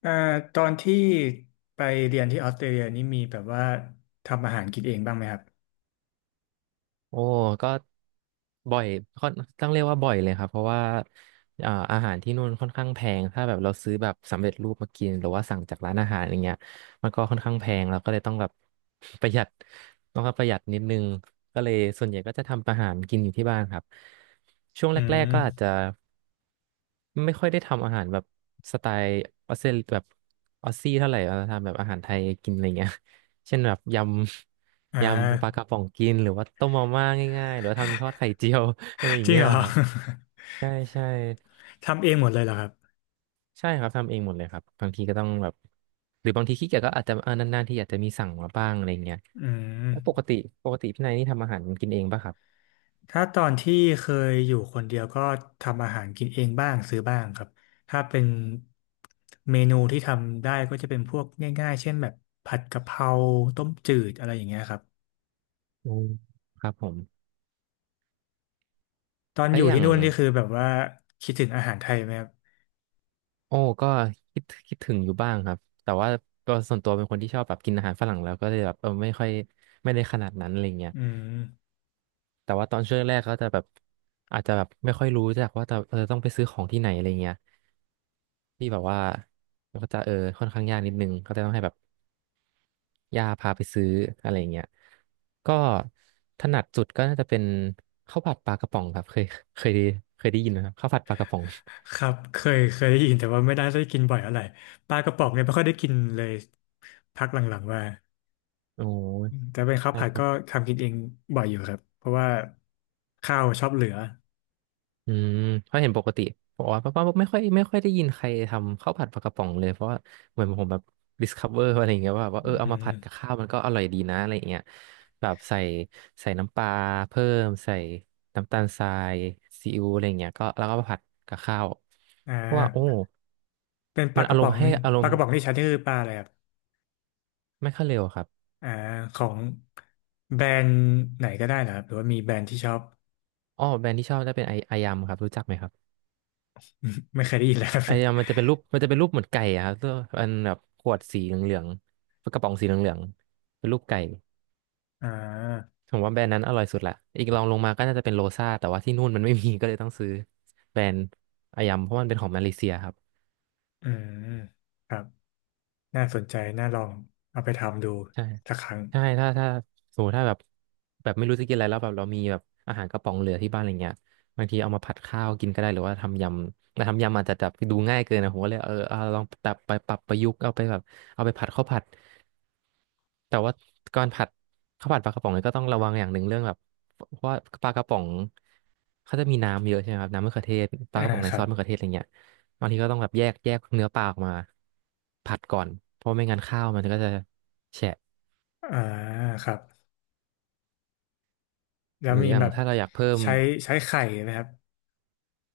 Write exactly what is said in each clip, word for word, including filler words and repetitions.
เอ่อตอนที่ไปเรียนที่ออสเตรเลียนี่มีแบบว่าทำอาหารกินเองบ้างไหมครับโอ้ก็บ่อยค่อนต้องเรียกว่าบ่อยเลยครับเพราะว่าอ่าอาหารที่นู่นค่อนข้างแพงถ้าแบบเราซื้อแบบสำเร็จรูปมากินหรือว่าสั่งจากร้านอาหารอย่างเงี้ยมันก็ค่อนข้างแพงเราก็เลยต้องแบบ ประหยัดต้องประหยัดนิดนึงก็เลยส่วนใหญ่ก็จะทำอาหารกินอยู่ที่บ้านครับช่วงอืแรกๆมก็อาจจะ ไม่ค่อยได้ทำอาหารแบบสไตล์ออสเตรแบบออสซี่เท่าไหร่เราทำแบบอาหารไทยกินอะไรเงี้ย เช่นแบบยอ่ำยำปลาการะป๋องกินหรือว่าต้มมาม่าง่ายๆหรือว่าทำทอดไข่เจียว อะไรอย่าจงริงเงี้เหยรอ ครับใช่ใช่ ทำเองหมดเลยเหรอครับใช่ครับทำเองหมดเลยครับบางทีก็ต้องแบบหรือบางทีขี้เกียจก็อาจจะเออนานๆที่อยาจจะมีสั่งมาบ้างอะไรเงี้ยอืแล้วปกมติปกติพี่นายนี่ทำอาหารกินเองป่ะครับถ้าตอนที่เคยอยู่คนเดียวก็ทำอาหารกินเองบ้างซื้อบ้างครับ ถ้าเป็นเมนูที่ทำได้ก็จะเป็นพวกง่ายๆเช่นแบบผัดกะเพราต้มจืดอะไรอย่างเงี้ยครับอืมครับผมตอนแล้อวยู่อย่าที่ง นู่นนี่คือแบบว่าคิดถึงอาหารไทยไหมครับโอ้ก็คิดคิดถึงอยู่บ้างครับแต่ว่าก็ส่วนตัวเป็นคนที่ชอบแบบกินอาหารฝรั่งแล้วก็เลยแบบเออไม่ค่อยไม่ได้ขนาดนั้นอะไรเงี้ยอืม แต่ว่าตอนช่วงแรกก็จะแบบอาจจะแบบไม่ค่อยรู้จักว่าจะเออต้องไปซื้อของที่ไหนอะไรเงี้ยที่แบบว่าก็จะเออค่อนข้างยากนิดนึงก็จะต้องให้แบบย่าพาไปซื้ออะไรเงี้ยก็ถนัดสุดก็น่าจะเป็นข้าวผัดปลากระป๋องครับเคยเคยได้เคยได้ยินไหมครับข้าวผัดปลากระป๋องครับเคยเคยได้ยินแต่ว่าไม่ได้ได้กินบ่อยอะไรปลากระป๋องเนี่ยไม่ค่อยได้กินเลยพักหลังๆมาโออืม้ แต่เป็นข้าวผัดก็ทำกินเองบ่อยอยู่ครับเพราะว่าข้าวชอบเหลืออืมเพราะเห็นปกติบอกว่าป้าป้าไม่ค่อยไม่ค่อยได้ยินใครทำข้าวผัดปลากระป๋องเลยเพราะว่าเหมือนผมแบบ ดิสคัฟเวอร์ อะไรอย่างเงี้ยว่าแบบว่าอืเออเอามาผัดกับมข้าวมันก็อร่อยดีนะอะไรอย่างเงี้ยแบบใส่ใส่น้ำปลาเพิ่มใส่น้ำตาลทรายซีอิ๊วอะไรอย่างเงี้ยก็แล้วก็มาผัดกับข้าวอ่เพราะว่าโอ้าเป็นปลามันกอาระรป๋มองณ์ให้นี่อารปลามกณ์ระป๋องที่ใช้นี่คือปลาอะไรครับไม่ค่อยเร็วครับอ่าของแบรนด์ไหนก็ได้นะครับหรือว่ามีแบรนด์ที่ชอบ อ๋อแบรนด์ที่ชอบจะเป็นไอไอยำครับรู้จักไหมครับ ไม่เคยได้ยินแล้วครับ ไอ้อะมันจะเป็นรูปมันจะเป็นรูปเหมือนไก่อะครับตัวอันแบบขวดสีเหลืองๆกระป๋องสีเหลืองๆเป็นรูปไก่อ่าผมว่าแบรนด์นั้นอร่อยสุดละอีกรองลงมาก็น่าจะเป็นโรซ่าแต่ว่าที่นู่นมันไม่มี ก็เลยต้องซื้อแบรนด์อายมเพราะมันเป็นของมาเลเซียครับ อืมครับน่าสนใจน่าลองเอาไปทำดูใช่สักครั้งใช่ถ้าถ้าสมมติถ้าแบบแบบไม่รู้จะกินอะไรแล้วแบบเรามีแบบอาหารกระป๋องเหลือที่บ้านอะไรเงี้ยบางทีเอามาผัดข้าวกินก็ได้หรือว่าทำยำแต่ทำยำอาจจะแบบดูง่ายเกินนะผมก็เลยเออเอาลองแบบไปปรับประยุกต์เอาไปแบบเอาไปผัดข้าวผัดแต่ว่าก่อนผัดข้าวผัดปลากระป๋องเนี่ยก็ต้องระวังอย่างหนึ่งเรื่องแบบเพราะว่าปลากระป๋องเขาจะมีน้ำเยอะใช่ไหมครับน้ำมะเขือเทศปลาอ่ากระป๋องในครัซอบสมะเขือเทศอะไรเงี้ยบางทีก็ต้องแบบแยกแยกเนื้อปลาออกมาผัดก่อนเพราะไม่งั้นข้าวมันก็จะแฉะ อ่าครับ แล้วหรือมีอย่าแบงบถ้าเราอยากเพิ่มใช้ใช้ไข่ไหมครับ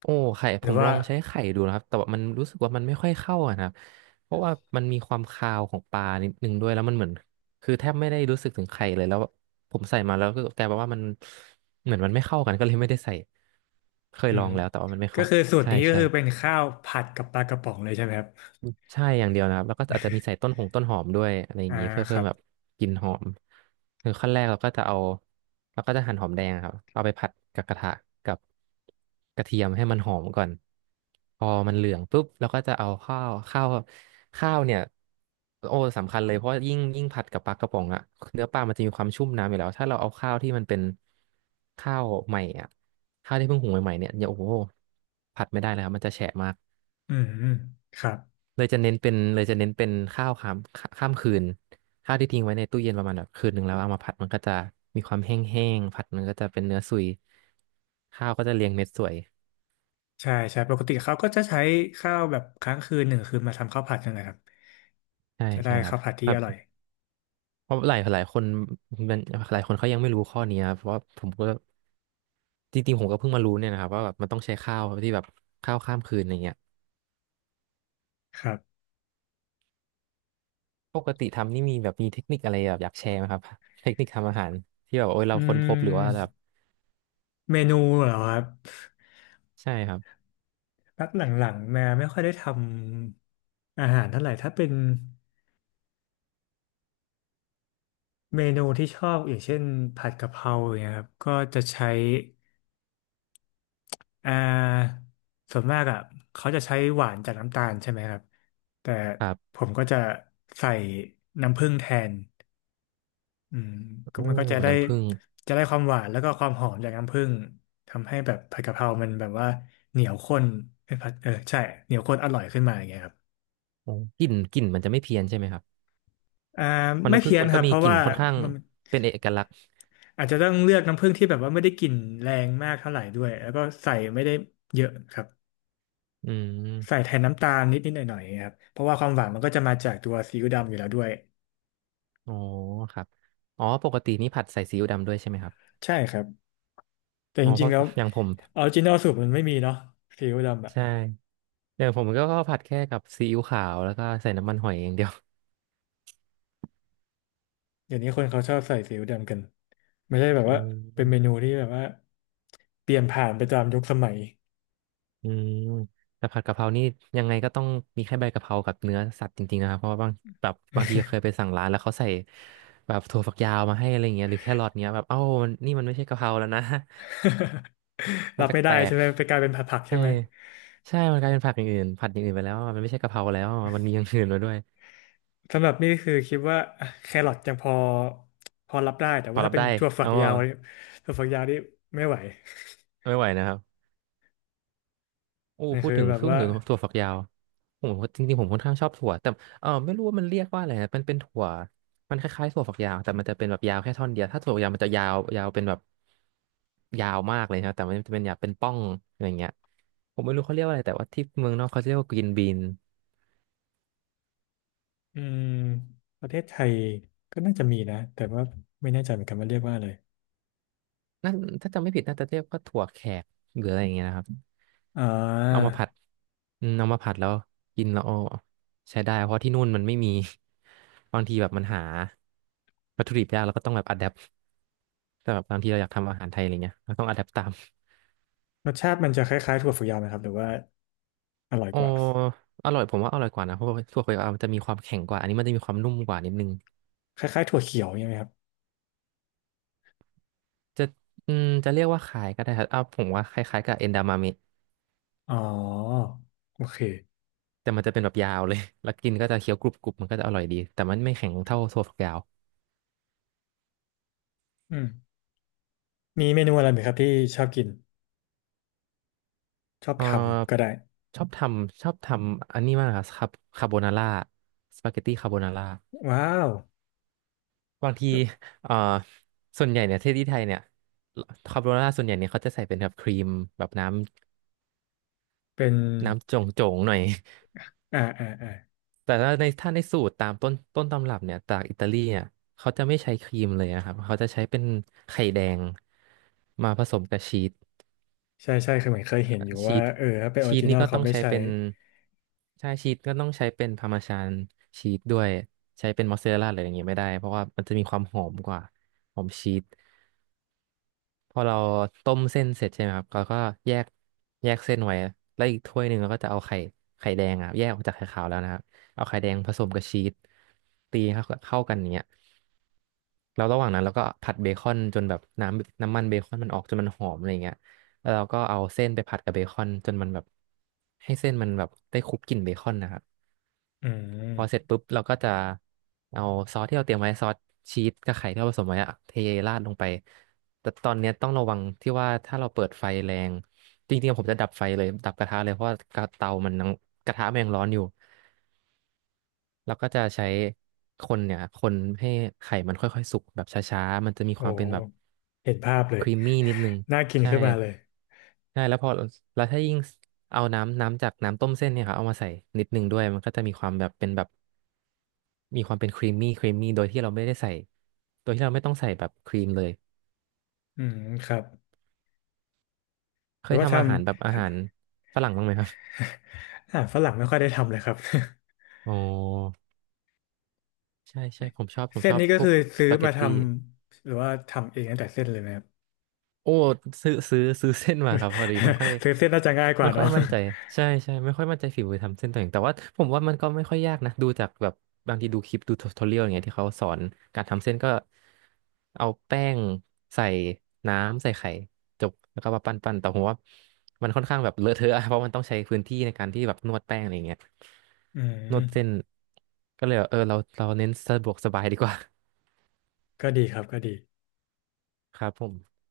โอ้ไข่หผรือมลว่าองใช้ไข่ดูนะครับแต่ว่ามันรู้สึกว่ามันไม่ค่อยเข้าอะนะครับเพราะว่ามันมีความคาวของปลานิดนึงด้วยแล้วมันเหมือนคือแทบไม่ได้รู้สึกถึงไข่เลยแล้วผมใส่มาแล้วก็กลายเป็นว่ามันเหมือนมันไม่เข้ากันก็เลยไม่ได้ใส่เคยอืลอมงแล้วแต่ว่ามันไม่ก็เข้าคือสูตรใช่นี้ก็ใช่ คือเป็นข้าวผัดกับปลากระป๋องเลยใช่ไหมครับใช่อย่างเดียวนะครับแล้วก็อาจจะมีใส่ต้นหงต้นหอมด้วยอะไรอย่าอ่างนี้เพื่อคเพิ่รัมบแบบกลิ่นหอมคือขั้นแรกเราก็จะเอาเราก็จะหั่นหอมแดงครับเอาไปผัดกับกระทะกับกระเทียมให้มันหอมก่อนพอมันเหลืองปุ๊บเราก็จะเอาข้าวข้าวข้าวเนี่ยโอ้สำคัญเลยเพราะยิ่งยิ่งผัดกับปลากระป๋องอะเนื้อปลามันจะมีความชุ่มน้ำอยู่แล้วถ้าเราเอาข้าวที่มันเป็นข้าวใหม่อะข้าวที่เพิ่งหุงใหม่ๆเนี่ยอย่าโอ้โหผัดไม่ได้เลยครับมันจะแฉะมาก อืมอืมครับเลยจะเน้นเป็นเลยจะเน้นเป็นข้าวข้ามข้ามคืนข้าวที่ทิ้งไว้ในตู้เย็นประมาณแบบคืนหนึ่งแล้วเอามาผัดมันก็จะมีความแห้งๆผัดมันก็จะเป็นเนื้อสุยข้าวก็จะเรียงเม็ดสวยใช่ใช่ปกติเขาก็จะใช้ข้าวแบบค้างคืนหนึ่งคืนมาทำข้าวผัดกันนะครับใช่จะได้ใช่ครัข้าบวผัดที่แบอบร่อยเพราะหลายหลายคนมันหลายคนเขายังไม่รู้ข้อนี้ครับเพราะว่าผมก็จริงๆผมก็เพิ่งมารู้เนี่ยนะครับว่าแบบมันต้องใช้ข้าวที่แบบข้าวข้ามคืนอะไรเงี้ยครับปกติทำนี่มีแบบมีเทคนิคอะไรแบบอยากแชร์ไหมครับเทคนิคทำอาหารที่แบบโอ้ยอืเราค้นพบหรือว่าแบบมเมนูเหรอครับใช่ครับพักหลังๆแม่ไม่ค่อยได้ทำอาหารเท่าไหร่ถ้าเป็นเมนูที่ชอบอย่างเช่นผัดกะเพราอย่างเงี้ยครับก็จะใช้ อ่าส่วนมากอ่ะเขาจะใช้หวานจากน้ำตาลใช่ไหมครับแต่ครับผมก็จะใส่น้ำผึ้งแทนอืมก็โอ้มันก็จะได้น้ำผึ้ง จะได้ความหวานแล้วก็ความหอมจากน้ำผึ้งทำให้แบบผัดกะเพรามันแบบว่าเหนียวข้นเอ้ยผัดเออใช่เหนียวข้นอร่อยขึ้นมาอย่างเงี้ยครับอ๋อกลิ่นกลิ่นมันจะไม่เพี้ยนใช่ไหมครับอ่าเพราะไม่น้ำผึ้งเพี้ยนมันคก็รับมีเพราะกลิ่นว่าค่อนข้างมันเป็นเอกลักษณ์อาจจะต้องเลือกน้ำผึ้งที่แบบว่าไม่ได้กลิ่นแรงมากเท่าไหร่ด้วยแล้วก็ใส่ไม่ได้เยอะครับ อืใส่มแทนน้ำตาลนิดนิดหน่อยหน่อยครับเพราะว่าความหวานมันก็จะมาจากตัวซีอิ๊วดำอยู่แล้วด้วยอ๋อครับอ๋อปกตินี่ผัดใส่ซีอิ๊วดำด้วยใช่ไหมครับใช่ครับแต่อ๋จอเพริงราะๆแล้วอย่างผมออริจินอลสูตรมันไม่มีเนาะซีอิ๊วดำอะใช่อย่างผมก็ก็ผัดแค่กับซีอิ๊วขาวแล้วก็ใส่น้ำมันหอยอย่างเดียว เดี๋ยวนี้คนเขาชอบใส่ซีอิ๊วดำกันไม่ใช่แบบโอว่าเป็นเม้นูที่แบบว่าเปลี่ยนผ่านไปตามยุคสมัย อืมแต่ผัดกะเพรานี่ยังไงก็ต้องมีแค่ใบกะเพรากับเนื้อสัตว์จริงๆนะครับเพราะว่าบางแบบบางทีเคยไปสั่งร้านแล้วเขาใส่แบบถั่วฝักยาวมาให้อะไรเงี้ยหรือแครอทเงี้ยแบบเอ้ามันนี่มันไม่ใช่กะเพราแล้วนะ มัรันบแไม่ได้ปลใช่ก ไหมไปกลายเป็นผัดผักใช่ใช่ไหมใช่มันกลายเป็นผักอย่างอื่นผัดอย่างอื่นไปแล้วอะมันไม่ใช่กะเพราแล้วอะมันมีอย่างอื่นมาด้วยสำหรับนี่คือคิดว่าแครอทยังพอพอรับได้แต่พว่าอรัถ้าบเป็นได้ถั่วฝักเอายาอ่ะวเนี่ยถั่วฝักยาวนี่ไม่ไหว ไม่ไหวนะครับโอ้ มันพูดคือถึงแบบพูดว่า ถึงถั่วฝักยาวผมจริงๆผมค่อนข้างชอบถั่วแต่เออไม่รู้ว่ามันเรียกว่าอะไรนะมันเป็นถั่วมันคล้ายๆถั่วฝักยาวแต่มันจะเป็นแบบยาวแค่ท่อนเดียวถ้าถั่วฝักยาวมันจะยาวยาวเป็นแบบยาวมากเลยนะแต่มันจะเป็นยาวเป็นป้องอะไรอย่างเงี้ยผมไม่รู้เขาเรียกว่าอะไรแต่ว่าที่เมืองนอกเขาเรียกว่า green bean อืมประเทศไทยก็น่าจะมีนะแต่ว่าไม่แน่ใจเหมือนกันว่าเรียกว่าอะไรนั่นถ้าจำไม่ผิดน่าจะเรียกว่าถั่วแขกหรืออะไรอย่างเงี้ยนะครับอ่เอาามาผัดอืมเอามาผัดแล้วกินแล้วเอาใช้ได้เพราะที่นู่นมันไม่มี บางทีแบบมันหาวัตถุดิบยากแล้วก็ต้องแบบอัดแอปแต่แบบบางทีเราอยากทำอาหารไทยอะไรเงี้ยเราต้องอัดแอปตามรสชาติมันจะคล้ายๆถั่วฝักยาวไหมครับหรือว่าอร่อยอ๋อกว่าอร่อยผมว่าอร่อยกว่านะเพราะว่าถั่วเขียวมันจะมีความแข็งกว่าอันนี้มันจะมีความนุ่มกว่านิดนึงคล้ายๆถั่วเขียวใช่างเงี้ยไหมครับจะอืมจะเรียกว่าคล้ายก็ได้ครับอ้าวผมว่าคล้ายๆกับเอนดามาม อ๋อโอเคแต่มันจะเป็นแบบยาวเลย แล้วกินก็จะเคี้ยวกรุบกรุบมันก็จะอร่อยดี แต่มันไม่แข็งเท่าถั่วฝักยาวอืมมีเมนูอะไรไหมครับที่ชอบกินชอบเอทำก็อได้ชอบทำชอบทำอันนี้มากครับคาโบนาร่าสปาเกตตี้คาโบนาร่าว้าวบางทีเออส่วนใหญ่เนี่ยที่ที่ไทยเนี่ยคาโบนาร่าส่วนใหญ่เนี่ยเขาจะใส่เป็นแบบครีมแบบน้เป็นำน้ำจงจงๆหน่อย อ่าอ่าอ่าแต่ถ้าในถ้าในสูตรตามต้นต้นตำรับเนี่ยจากอิตาลีเนี่ยเขาจะไม่ใช้ครีมเลยนะครับเขาจะใช้เป็นไข่แดงมาผสมกับชีส ใช่ใช่คือเหมือนเคยเห็นอยู่ชีว่าสเออถ้าเป็นออชีริสจินนี่อลก็เขาต้องไม่ใช้ใช้เป็นใช่ชีสก็ต้องใช้เป็นพาร์มาชานชีสด้วยใช้เป็นมอสซาเรลล่าอะไรอย่างเงี้ยไม่ได้เพราะว่ามันจะมีความหอมกว่าหอมชีสพอเราต้มเส้นเสร็จใช่ไหมครับเราก็แยกแยกเส้นไว้แล้วอีกถ้วยหนึ่งเราก็จะเอาไข่ไข่แดงอ่ะแยกออกจากไข่ขาวแล้วนะครับเอาไข่แดงผสมกับชีสตีให้เข้าเข้ากันอย่างเงี้ยแล้วระหว่างนั้นเราก็ผัดเบคอนจนแบบน้ำน้ำมันเบคอนมันออกจนมันหอมอะไรอย่างเงี้ย แล้วเราก็เอาเส้นไปผัดกับเบคอนจนมันแบบให้เส้นมันแบบได้คลุกกลิ่นเบคอนนะครับอืพอเสร็จมปุ๊บเราก็จะเอาซอสที่เราเตรียมไว้ซอสชีสกับไข่ที่เราผสมไว้อะเทราดลงไปแต่ตอนเนี้ยต้องระวังที่ว่าถ้าเราเปิดไฟแรงจริงๆผมจะดับไฟเลยดับกระทะเลยเพราะว่ากระเตามันยังกระทะมันยังร้อนอยู่แล้วก็จะใช้คนเนี่ยคนให้ไข่มันค่อยๆสุกแบบช้าๆมันจะมีโอ้ความเป็นแบบเห็นภาพเลคย รีมมี่นิดนึง น่ากินใช่ขึ้นมาเลยใช่ แล้วพอ แล้วถ้ายิ่งเอาน้ำน้ำจากน้ำต้มเส้นเนี่ยครับเอามาใส่นิดนึงด้วยมันก็จะมีความแบบเป็นแบบ มีความเป็นครีมมี่ครีมมี่โดยที่เราไม่ได้ใส่ โดยที่เราไม่ต้องใส่แบบครีมเลยอืมครับเคแปลยว่าทำทำ อาหารแบบอาหารฝรั่งบ้างไหมครับอาหารฝรั่งไม่ค่อยได้ทำเลยครับ อ๋อใช่ใช่ผมชอบ ผ มเส้นชอบนี้ก็พวคืกอซื้สอปาเกมาตทตี้ ำหรือว่าทำเองตั้งแต่เส้นเลยไหมครับ โอ้ซื้อซื้อซื้อเส้นมาครับพอดีไม่ค่อย ซื้อเส้นน่าจะง่ายกว่าไม่ค่อยเนาะ มั่นใจใช่ใช่ไม่ค่อยมั่นใจฝีมือทำเส้นตัวเองแต่ว่าผมว่ามันก็ไม่ค่อยยากนะดูจากแบบบางทีดูคลิปดูทูทอเรียลอย่างเงี้ยที่เขาสอนการทำเส้นก็เอาแป้งใส่น้ำใส่ไข่จบแล้วก็มาปั้นปั้นแต่ผมว่ามันค่อนข้างแบบเลอะเทอะอะเพราะมันต้องใช้พื้นที่ในการที่แบบนวดแป้งอะไรอย่างเงี้ย อืนมวดเส้นก็เลยแบบเออเราเราเน้นสะดวกสบายดีกว่า ก็ดีครับก็ดี ครับผม